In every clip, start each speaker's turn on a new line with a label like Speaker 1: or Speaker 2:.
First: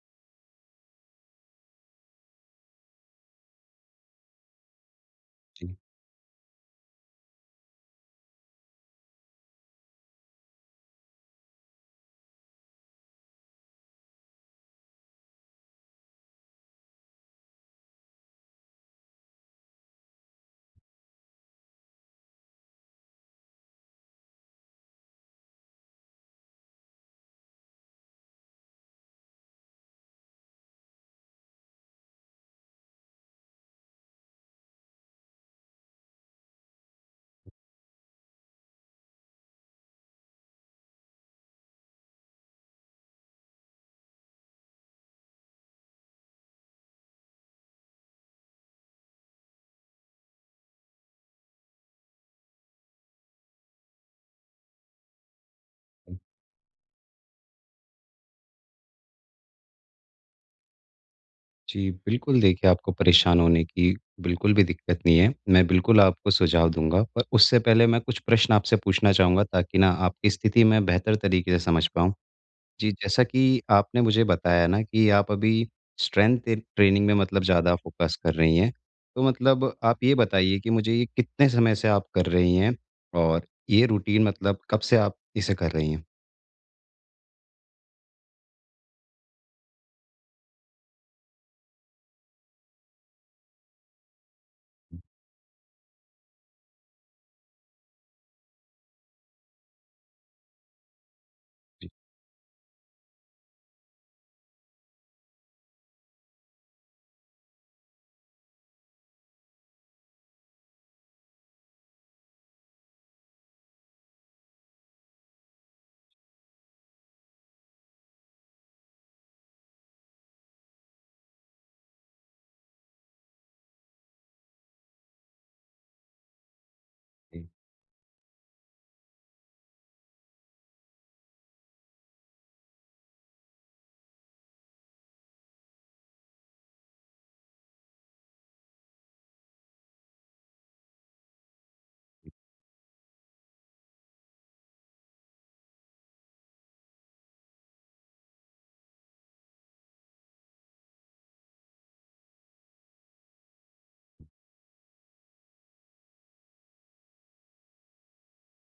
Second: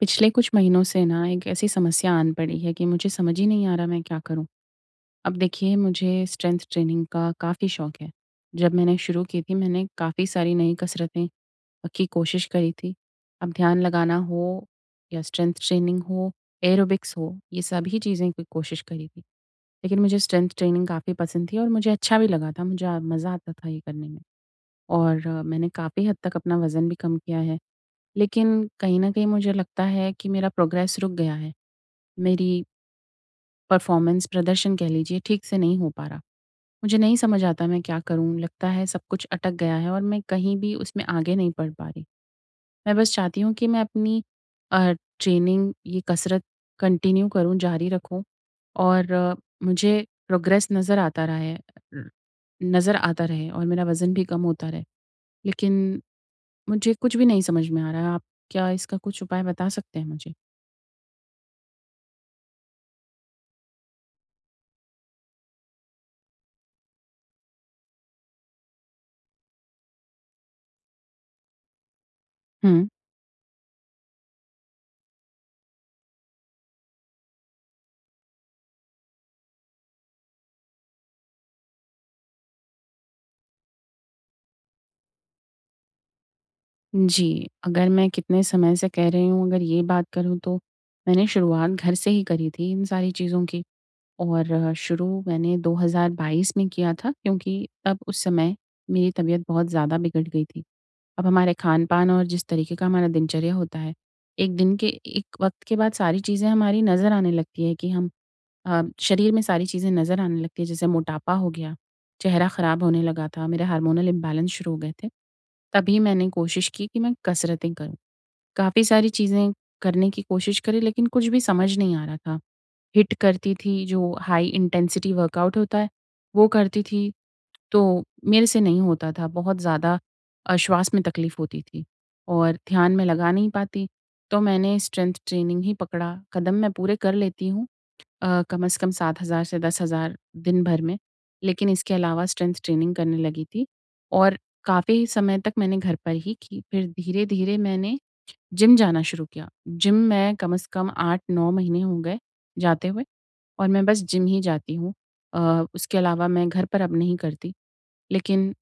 Speaker 1: पिछले कुछ महीनों से ना एक ऐसी समस्या आन पड़ी है कि मुझे समझ ही नहीं आ रहा मैं क्या करूँ? अब देखिए
Speaker 2: जी,
Speaker 1: मुझे स्ट्रेंथ ट्रेनिंग का काफ़ी शौक है। जब मैंने शुरू की थी मैंने काफ़ी सारी नई कसरतें की कोशिश करी थी। अब ध्यान लगाना हो या स्ट्रेंथ ट्रेनिंग हो, एरोबिक्स हो, ये सभी चीज़ें की कोशिश करी थी। लेकिन मुझे स्ट्रेंथ ट्रेनिंग काफ़ी पसंद थी और मुझे अच्छा भी लगा था, मुझे मज़ा आता था ये करने में। और मैंने काफ़ी हद तक अपना वज़न भी कम किया है। लेकिन कहीं न कहीं मुझे लगता है कि मेरा प्रोग्रेस रुक गया है। मेरी परफ़ॉर्मेंस प्रदर्शन कह लीजिए ठीक से नहीं हो पा रहा। मुझे नहीं समझ आता मैं क्या करूँ? लगता है सब कुछ अटक गया है और मैं कहीं भी उसमें आगे नहीं बढ़ पा रही। मैं बस चाहती हूँ कि मैं अपनी अ, ट्रेनिंग ये कसरत कंटिन्यू करूँ, जारी रखूँ और मुझे प्रोग्रेस नज़र आता रहा है र नज़र आता रहे और मेरा वज़न भी कम होता रहे। लेकिन मुझे कुछ भी नहीं समझ में आ रहा है। आप क्या इसका कुछ उपाय बता सकते हैं मुझे?
Speaker 2: जी, बिल्कुल देखिए, आपको परेशान होने की बिल्कुल भी दिक्कत नहीं है। मैं बिल्कुल आपको सुझाव दूँगा, पर उससे पहले मैं कुछ प्रश्न आपसे पूछना चाहूँगा, ताकि ना आपकी स्थिति मैं बेहतर तरीके से समझ पाऊँ।
Speaker 1: हुँ।
Speaker 2: जी, जैसा कि आपने मुझे बताया ना कि आप अभी स्ट्रेंथ टे ट्रेनिंग में मतलब ज़्यादा फ़ोकस कर रही हैं। तो मतलब आप ये बताइए कि मुझे ये कितने समय से आप कर रही हैं? और ये रूटीन मतलब कब से आप इसे कर रही हैं?
Speaker 1: जी, अगर मैं कितने समय से कह रही हूँ अगर ये बात करूँ तो मैंने शुरुआत घर से ही करी थी इन सारी चीज़ों की। और शुरू मैंने 2022 में किया था क्योंकि तब उस समय मेरी तबीयत बहुत ज़्यादा बिगड़ गई थी। अब हमारे
Speaker 2: जी,
Speaker 1: खान-पान और जिस तरीके का हमारा दिनचर्या होता है, एक दिन के एक वक़्त के बाद सारी चीज़ें हमारी नज़र आने लगती है कि शरीर में सारी चीज़ें नज़र आने लगती है जैसे मोटापा हो गया, चेहरा ख़राब होने लगा था, मेरे हार्मोनल इम्बैलेंस शुरू हो गए थे। तभी मैंने कोशिश की कि मैं कसरतें करूँ। काफ़ी सारी चीज़ें करने की कोशिश करी लेकिन कुछ भी समझ नहीं आ रहा था। हिट करती थी जो हाई इंटेंसिटी वर्कआउट होता है, वो करती थी
Speaker 2: जी।
Speaker 1: तो मेरे से नहीं होता था। बहुत ज़्यादा श्वास में तकलीफ़ होती थी और ध्यान में लगा नहीं पाती। तो मैंने स्ट्रेंथ ट्रेनिंग ही पकड़ा, कदम मैं पूरे कर लेती हूँ कम से कम 7,000 से 10,000 दिन भर में। लेकिन इसके अलावा स्ट्रेंथ ट्रेनिंग करने लगी थी और काफ़ी समय तक मैंने घर पर ही की। फिर धीरे-धीरे मैंने जिम जाना शुरू किया। जिम मैं कम से कम 8-9 महीने हो गए जाते हुए और मैं बस जिम ही जाती हूँ। अ, उसके अलावा मैं घर पर अब नहीं करती। लेकिन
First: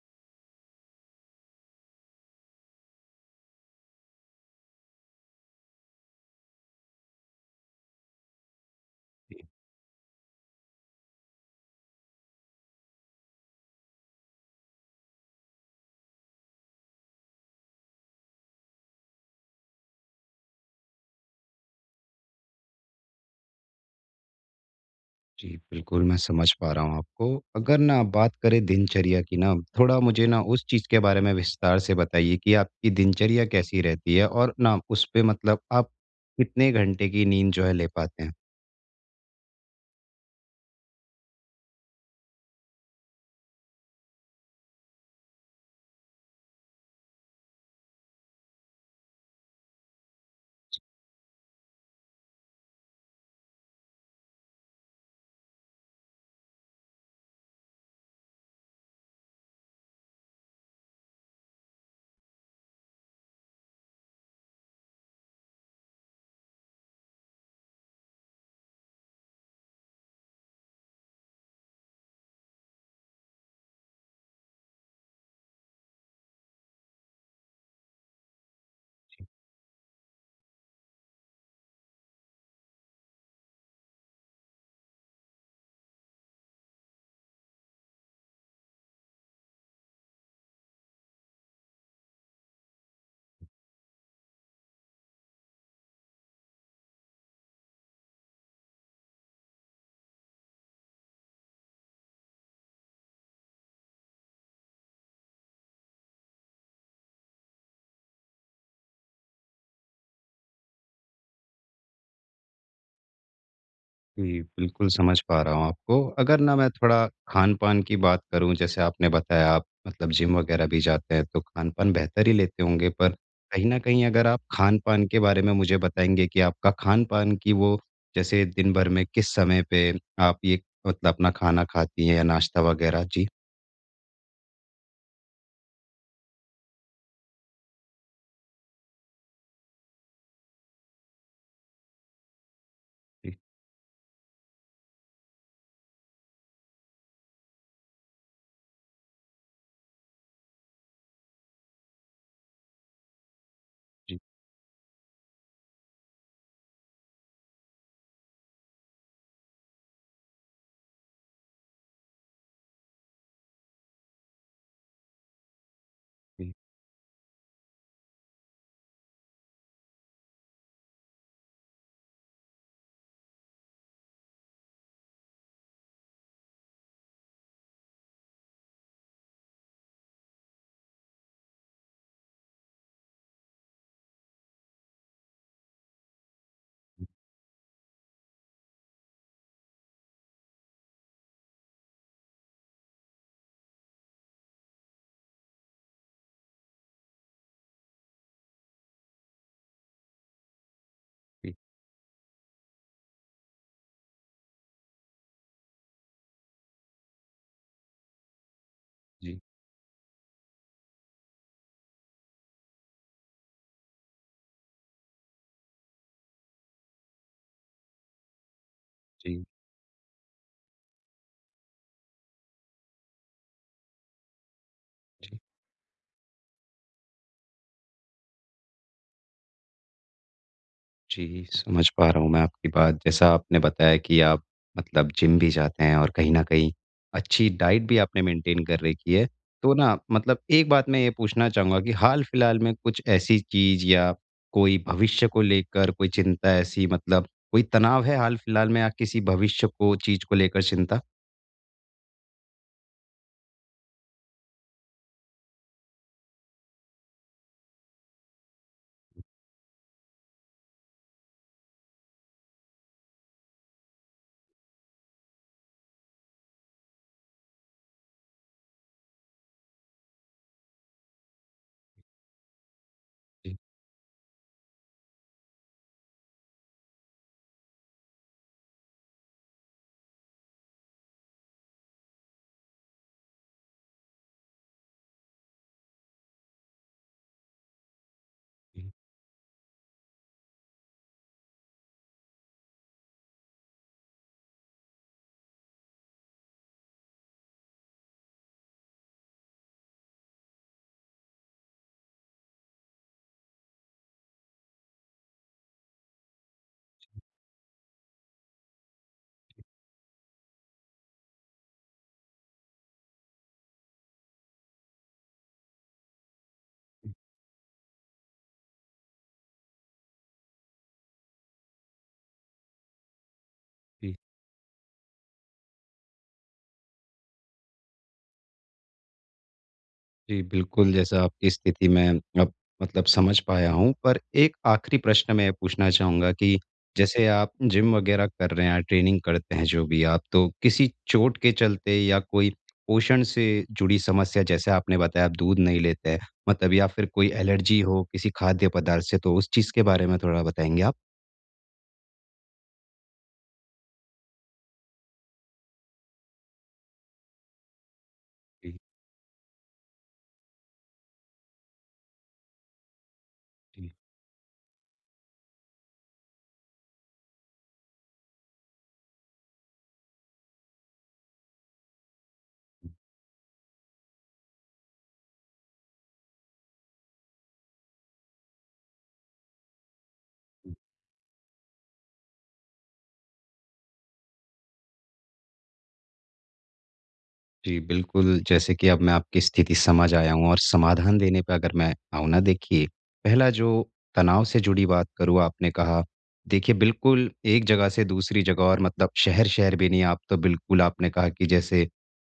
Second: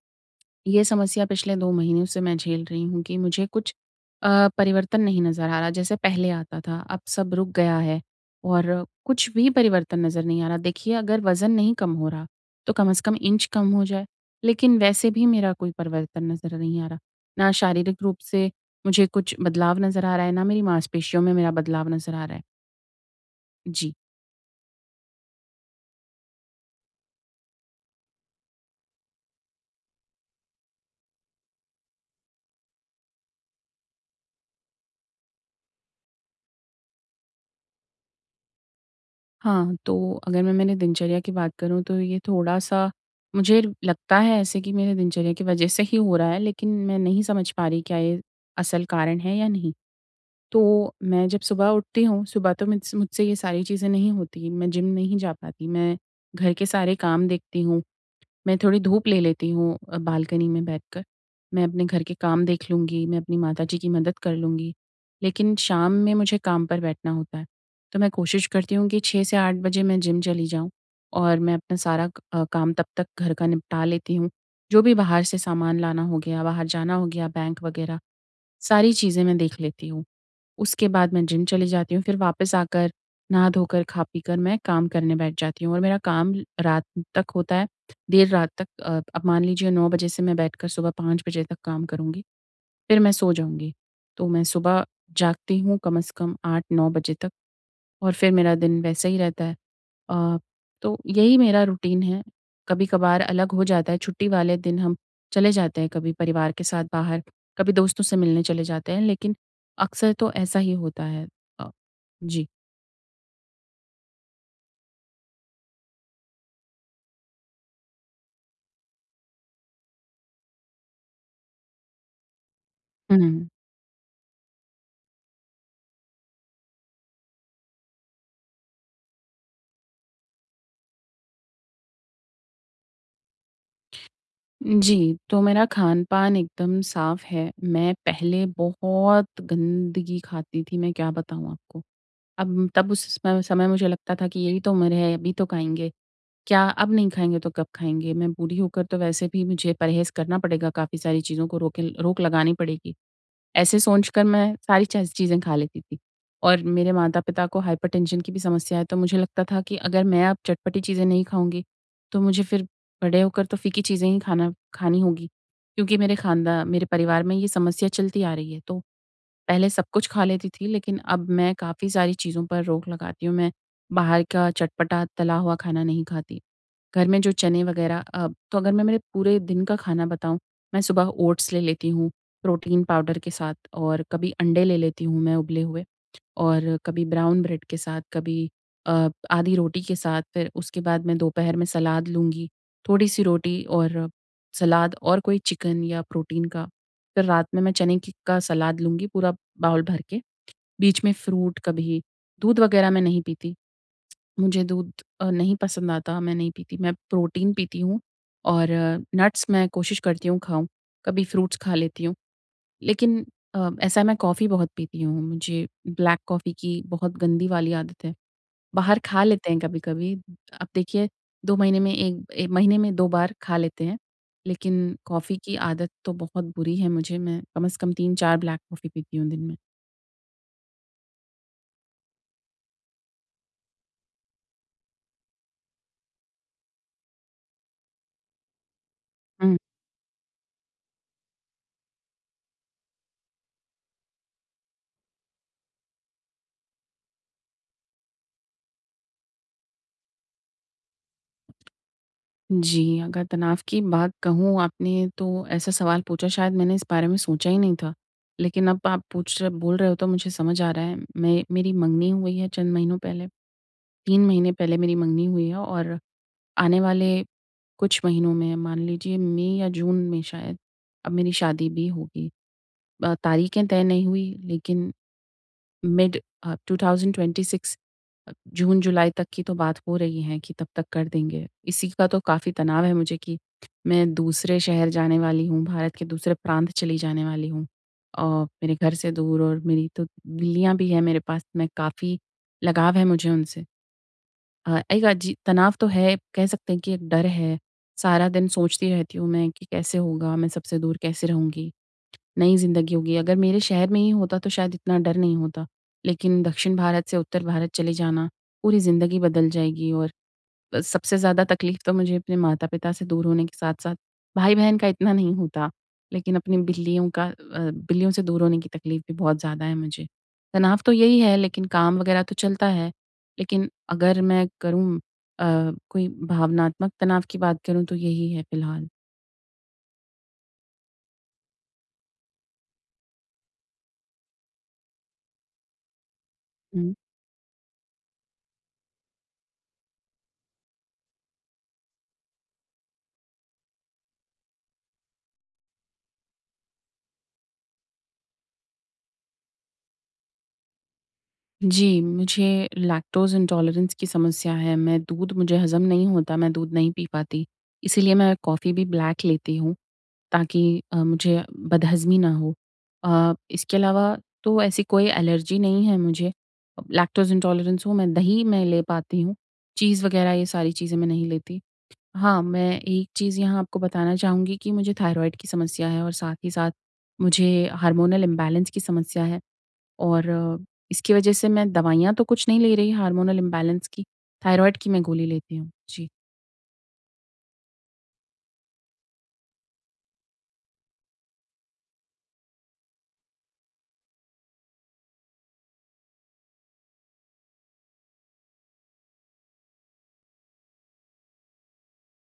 Speaker 1: ये समस्या पिछले 2 महीनों से मैं झेल रही हूँ कि मुझे कुछ परिवर्तन नहीं नज़र आ रहा, जैसे पहले आता था, अब सब रुक गया है और कुछ भी परिवर्तन नज़र नहीं आ रहा। देखिए, अगर वज़न नहीं कम हो रहा, तो कम से कम इंच कम हो जाए, लेकिन वैसे भी मेरा कोई परिवर्तन नज़र नहीं आ रहा। ना शारीरिक रूप से मुझे कुछ बदलाव नज़र आ रहा है, ना मेरी मांसपेशियों में मेरा बदलाव नज़र आ रहा है। जी।
Speaker 2: जी, बिल्कुल मैं समझ पा रहा हूँ आपको। अगर ना आप बात करें दिनचर्या की ना, थोड़ा मुझे ना उस चीज़ के बारे में विस्तार से बताइए कि आपकी दिनचर्या कैसी रहती है? और ना उसपे मतलब आप कितने घंटे की नींद जो है ले पाते हैं?
Speaker 1: हाँ, तो अगर मैंने दिनचर्या की बात करूँ तो ये थोड़ा-सा मुझे लगता है ऐसे कि मेरे दिनचर्या की वज़ह से ही हो रहा है, लेकिन मैं नहीं समझ पा रही क्या ये असल कारण है या नहीं। तो मैं जब सुबह उठती हूँ, सुबह तो मुझसे ये सारी चीज़ें नहीं होती, मैं जिम नहीं जा पाती, मैं घर के सारे काम देखती हूँ। मैं थोड़ी धूप ले लेती हूँ बालकनी में बैठकर। मैं अपने घर के काम देख लूँगी, मैं अपनी माताजी की मदद कर लूँगी। लेकिन शाम में मुझे काम पर बैठना होता है। तो मैं कोशिश करती हूँ कि 6 से 8 बजे मैं जिम चली जाऊँ और मैं अपना सारा काम तब तक घर का निपटा लेती हूँ। जो भी बाहर से सामान लाना हो गया, बाहर जाना हो गया, बैंक वग़ैरह, सारी चीज़ें मैं देख लेती हूँ। उसके बाद मैं जिम चली जाती हूँ, फिर वापस आकर नहा-धोकर, खा-पीकर मैं काम करने बैठ जाती हूँ और मेरा काम रात तक होता है, देर रात तक अब मान लीजिए 9 बजे से मैं बैठकर सुबह 5 बजे तक काम करूँगी, फिर मैं सो जाऊँगी। तो मैं सुबह जागती हूँ कम से कम 8-9 बजे तक और फिर मेरा दिन वैसे ही रहता है। अ, तो यही मेरा रूटीन है। कभी-कभार अलग हो जाता है, छुट्टी वाले दिन हम चले जाते हैं कभी परिवार के साथ बाहर, कभी दोस्तों से मिलने चले जाते हैं, लेकिन अक्सर तो ऐसा ही होता है। अ, जी।
Speaker 2: जी, बिल्कुल समझ पा रहा हूँ आपको। अगर ना मैं थोड़ा खान-पान की बात करूँ, जैसे आपने बताया आप मतलब जिम वगैरह भी जाते हैं, तो खान-पान बेहतर ही लेते होंगे। पर
Speaker 1: हुँ।
Speaker 2: कहीं न कहीं अगर आप खान-पान के बारे में मुझे बताएँगे कि आपका खान-पान की वो, जैसे दिन भर में किस समय पे आप ये मतलब अपना खाना खाती हैं या नाश्ता वगैरह? जी,
Speaker 1: जी, तो मेरा खान-पान एकदम साफ़ है। मैं पहले बहुत गंदगी खाती थी, मैं क्या बताऊँ आपको। अब तब उस
Speaker 2: जी,
Speaker 1: समय समय मुझे लगता था कि यही तो उम्र है, अभी तो खाएँगे। क्या अब नहीं खाएँगे तो कब खाएँगे? मैं बूढ़ी होकर तो वैसे भी मुझे परहेज़ करना पड़ेगा, काफ़ी सारी चीज़ों को रोक लगानी पड़ेगी। ऐसे सोच
Speaker 2: जी,
Speaker 1: कर मैं सारी चीज़ें खा लेती थी। और मेरे माता-पिता को हाइपरटेंशन की भी समस्या है, तो मुझे लगता था कि अगर मैं अब चटपटी चीज़ें नहीं खाऊँगी, तो मुझे फिर बड़े होकर तो फीकी चीज़ें ही खाना खानी होगी। क्योंकि मेरे
Speaker 2: जी,
Speaker 1: खानदा मेरे परिवार में ये समस्या चलती आ रही है। तो पहले सब कुछ खा लेती थी, लेकिन अब मैं काफ़ी सारी चीज़ों पर रोक लगाती हूँ। मैं बाहर का चटपटा तला हुआ खाना नहीं खाती। घर में जो चने वग़ैरह तो अगर मैं मेरे पूरे दिन का खाना बताऊँ, मैं सुबह ओट्स ले लेती हूँ, प्रोटीन पाउडर के साथ और कभी अंडे ले लेती हूँ मैं उबले हुए। और कभी ब्राउन ब्रेड के साथ, कभी आधी रोटी के साथ, फिर उसके बाद मैं दोपहर में सलाद लूँगी, थोड़ी-सी रोटी और सलाद और कोई चिकन या प्रोटीन का। फिर रात में मैं चने की का सलाद लूँगी पूरा बाउल भर के, बीच में
Speaker 2: जी,
Speaker 1: फ्रूट कभी दूध वग़ैरह मैं नहीं पीती, मुझे दूध नहीं पसंद आता, मैं नहीं पीती, मैं प्रोटीन पीती हूँ और
Speaker 2: जी,
Speaker 1: नट्स मैं कोशिश करती हूँ खाऊँ, कभी फ्रूट्स खा लेती हूँ। लेकिन ऐसा है मैं कॉफ़ी बहुत पीती हूँ, मुझे ब्लैक कॉफ़ी की बहुत गंदी वाली आदत है। बाहर खा
Speaker 2: जी,
Speaker 1: लेते हैं कभी-कभी, अब देखिए 2 महीने में 1 महीने में 2 बार खा लेते हैं, लेकिन कॉफ़ी
Speaker 2: जी।
Speaker 1: की आदत तो बहुत बुरी है मुझे, मैं कम से कम 3-4 ब्लैक कॉफ़ी पीती हूँ दिन में।
Speaker 2: जी, समझ पा रहा हूँ मैं आपकी बात। जैसा आपने बताया कि आप मतलब जिम भी जाते हैं और कहीं न कहीं अच्छी डाइट भी आपने मेंटेन कर रखी है।
Speaker 1: हुँ।
Speaker 2: तो ना मतलब एक बात मैं ये पूछना चाहूँगा कि हाल-फिलहाल में कुछ ऐसी चीज़ या कोई भविष्य को लेकर कोई चिंता, ऐसी मतलब कोई तनाव है हाल-फिलहाल में या किसी भविष्य को चीज़ को लेकर चिंता?
Speaker 1: जी, अगर तनाव की बात कहूँ आपने तो ऐसा सवाल पूछा शायद मैंने इस बारे में सोचा ही नहीं था। लेकिन अब आप पूछ रहे बोल रहे हो तो मुझे समझ आ रहा है, मैं मेरी मंगनी हुई है चंद महीनों पहले। 3 महीने पहले मेरी मंगनी हुई है और आने वाले कुछ महीनों में मान लीजिए मई या जून में शायद अब मेरी शादी भी होगी।
Speaker 2: जी,
Speaker 1: तारीखें तय नहीं हुई लेकिन मिड 2026 जून-जुलाई तक की तो बात हो रही है कि तब तक कर देंगे। इसी का तो काफ़ी तनाव है मुझे कि मैं दूसरे शहर जाने वाली हूँ, भारत के दूसरे प्रांत चली जाने वाली हूँ अ, मेरे
Speaker 2: जी,
Speaker 1: घर से दूर और मेरी तो बिल्लियाँ भी हैं मेरे पास, मैं काफ़ी लगाव है मुझे उनसे। एक अजी तनाव तो है, कह सकते हैं कि एक डर है। सारा दिन सोचती रहती हूँ मैं कि कैसे होगा, मैं सबसे दूर कैसे रहूँगी, नई ज़िंदगी होगी। अगर मेरे शहर में ही होता तो शायद इतना डर नहीं होता, लेकिन दक्षिण भारत से उत्तर भारत चले जाना, पूरी ज़िंदगी बदल जाएगी और सबसे ज़्यादा तकलीफ़ तो मुझे अपने माता-पिता से दूर होने के साथ-साथ भाई-बहन का इतना नहीं होता, लेकिन अपनी बिल्लियों से दूर होने की तकलीफ़ भी बहुत ज़्यादा है मुझे। तनाव तो यही है लेकिन काम वग़ैरह तो चलता है, लेकिन
Speaker 2: जी।
Speaker 1: अगर मैं करूँ अ, कोई भावनात्मक तनाव की बात करूँ तो यही है फ़िलहाल।
Speaker 2: जी, बिल्कुल, जैसा आपकी स्थिति मैं अब मतलब समझ पाया हूँ, पर एक आखिरी प्रश्न मैं पूछना चाहूँगा कि
Speaker 1: हुँ।
Speaker 2: जैसे आप जिम वग़ैरह कर रहे हैं, ट्रेनिंग करते हैं जो भी आप, तो किसी चोट के चलते या कोई पोषण से जुड़ी समस्या, जैसे आपने बताया आप दूध नहीं लेते हैं, मतलब या फिर कोई एलर्जी हो किसी खाद्य पदार्थ से, तो उस चीज़ के बारे में थोड़ा बताएँगे आप?
Speaker 1: जी, मुझे लैक्टोज़ इंटॉलरेंस की समस्या है, मैं दूध मुझे हज़म नहीं होता, मैं दूध नहीं पी पाती, इसीलिए मैं कॉफ़ी
Speaker 2: जी,
Speaker 1: भी ब्लैक लेती हूँ। ताकि मुझे बदहज़मी ना हो। इसके
Speaker 2: जी।
Speaker 1: अलावा तो ऐसी कोई एलर्जी नहीं है मुझे। लैक्टोज़ इंटॉलरेंस हूँ मैं, दही मैं ले पाती हूँ, चीज़ वग़ैरह ये सारी चीज़ें मैं नहीं लेती। हाँ, मैं एक चीज़ यहाँ आपको बताना चाहूँगी कि मुझे थायरॉइड की समस्या है और साथ ही साथ मुझे हार्मोनल इम्बैलेंस की समस्या है और इसकी वज़ह से मैं दवाइयाँ तो कुछ नहीं ले रही हार्मोनल इम्बैलेंस की, थायरॉइड की मैं गोली लेती हूँ। जी।
Speaker 2: जी, बिल्कुल, जैसे कि अब मैं आपकी स्थिति समझ आया हूँ और समाधान देने पे अगर मैं आऊँ ना, देखिए, पहला जो तनाव से जुड़ी बात करूँ, आपने कहा, देखिए बिल्कुल एक जगह से दूसरी जगह और मतलब शहर-शहर भी नहीं, आप तो बिल्कुल आपने कहा कि जैसे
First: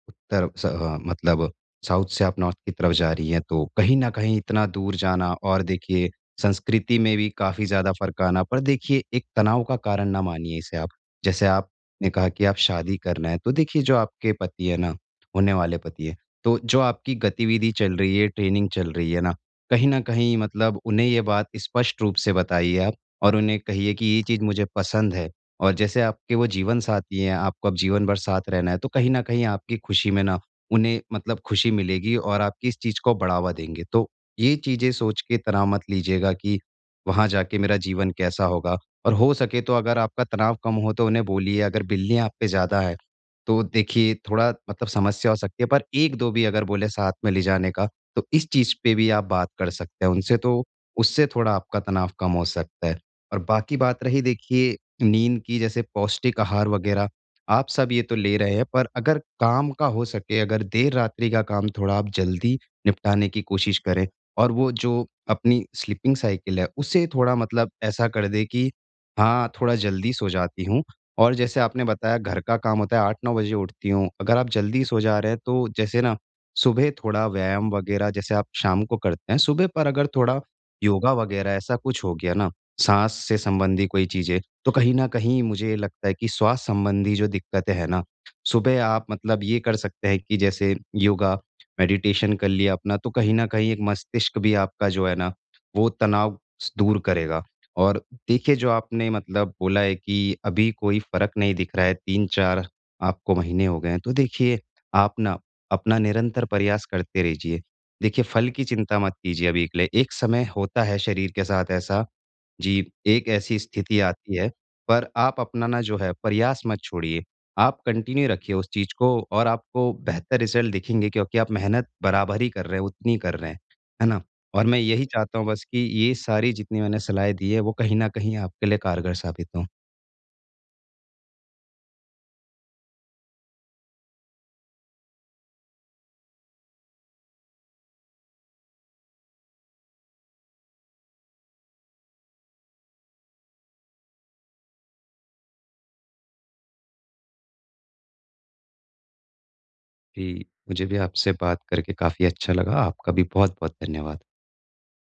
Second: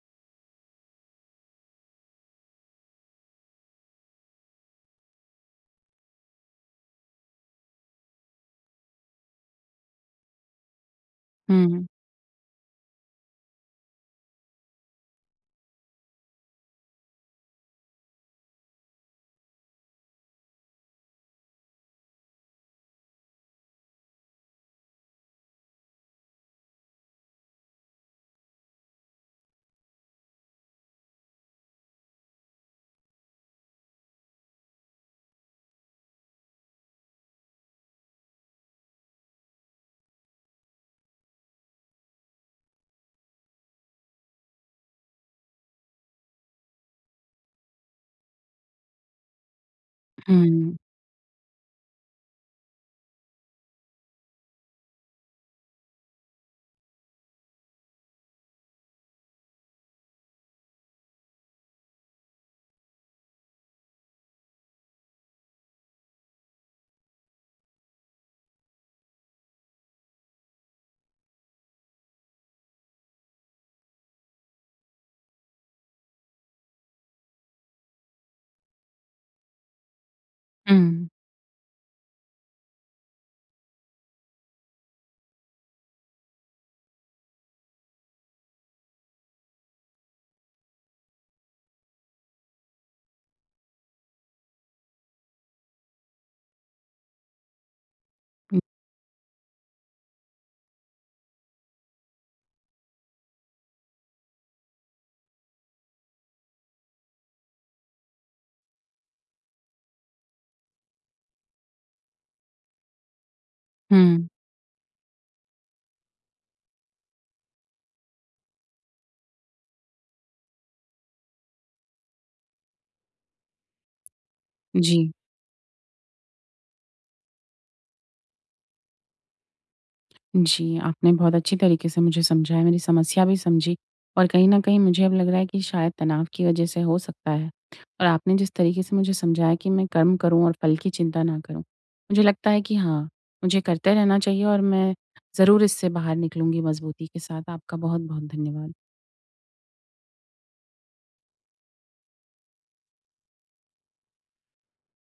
Speaker 2: मतलब साउथ से आप नॉर्थ की तरफ जा रही हैं, तो कहीं न कहीं इतना दूर जाना और देखिए संस्कृति में भी काफ़ी ज़्यादा फ़र्क आना, पर देखिए एक तनाव का कारण ना मानिए इसे आप। जैसे
Speaker 1: हुँ,
Speaker 2: आपने कहा कि आप शादी करना है, तो देखिए जो आपके पति है ना, होने वाले पति है। तो जो आपकी गतिविधि चल रही है, ट्रेनिंग चल रही है ना, कहीं न कहीं मतलब उन्हें ये बात स्पष्ट रूप से बताइए आप और उन्हें कहिए कि ये चीज़ मुझे पसंद है और जैसे आपके वो जीवनसाथी हैं, आपको अब जीवन भर साथ रहना है, तो कहीं न कहीं आपकी खुशी में ना उन्हें मतलब खुशी मिलेगी और आपकी इस चीज़ को बढ़ावा देंगे। तो ये चीज़ें सोच के तनाव मत लीजिएगा कि वहाँ जाके मेरा जीवन कैसा होगा, और हो सके तो अगर आपका तनाव कम हो तो उन्हें बोलिए, अगर बिल्लियाँ आप पे ज़्यादा हैं तो देखिए थोड़ा मतलब समस्या हो सकती है, पर 1-2 भी अगर बोले साथ में ले जाने का, तो इस चीज़ पे भी आप बात कर सकते हैं उनसे, तो
Speaker 1: हुँ,
Speaker 2: उससे थोड़ा आपका तनाव कम हो सकता है। और बाकी बात रही देखिए नींद की, जैसे पौष्टिक आहार वग़ैरह, आप सब ये तो ले रहे हैं, पर अगर काम का हो सके, अगर देर रात्रि का काम थोड़ा आप जल्दी निपटाने की कोशिश करें और वो जो अपनी स्लीपिंग साइकिल है उसे थोड़ा मतलब ऐसा कर दें कि हाँ, थोड़ा जल्दी सो जाती हूँ। और जैसे आपने बताया घर का काम होता है, 8-9 बजे उठती हूँ। अगर आप जल्दी सो जा रहे हैं तो जैसे ना सुबह थोड़ा व्यायाम वग़ैरह जैसे आप शाम को करते हैं, सुबह पर अगर थोड़ा
Speaker 1: हुँ,
Speaker 2: योगा वग़ैरह ऐसा कुछ हो गया ना, साँस से संबंधी कोई चीज़ें, तो कहीं न कहीं मुझे लगता है कि स्वास्थ्य संबंधी जो दिक्कतें हैं ना, सुबह आप मतलब ये कर सकते हैं कि जैसे योगा, मेडिटेशन कर लिया अपना, तो कहीं न कहीं एक मस्तिष्क भी आपका जो है ना, वो तनाव स दूर करेगा। और देखिए
Speaker 1: हुँ,
Speaker 2: जो आपने मतलब बोला है कि अभी कोई फ़र्क नहीं दिख रहा है, 3-4 आपको महीने हो गए हैं, तो देखिए आप ना अपना निरंतर प्रयास करते रहिए। देखिए फल की चिंता मत कीजिए अभी के लिए, एक समय होता है शरीर के साथ ऐसा, जी, एक ऐसी स्थिति
Speaker 1: हुँ,
Speaker 2: आती है, पर आप अपनाना जो है प्रयास मत छोड़िए। आप कंटिन्यू रखिए उस चीज़ को और आपको बेहतर रिज़ल्ट दिखेंगे, क्योंकि आप मेहनत बराबर ही कर रहे हैं, उतनी ही कर रहे हैं। है ना? और मैं
Speaker 1: जी।
Speaker 2: यही चाहता हूँ बस कि ये सारी जितनी मैंने सलाहें दी है, वो कहीं न कहीं आपके लिए कारगर साबित हों।
Speaker 1: जी, आपने बहुत अच्छी तरीके से मुझे समझाया, मेरी समस्या भी समझी और कहीं न कहीं मुझे अब लग रहा है कि शायद तनाव की वजह से हो सकता है और आपने जिस तरीके से मुझे समझाया कि मैं कर्म करूँ और फल की चिंता ना करूँ, मुझे लगता है कि हाँ, मुझे करते रहना चाहिए और मैं ज़रूर इससे बाहर निकलूँगी मज़बूती के साथ। आपका बहुत-बहुत धन्यवाद।
Speaker 2: जी, मुझे भी आपसे बात करके काफ़ी अच्छा लगा। आपका भी बहुत-बहुत धन्यवाद।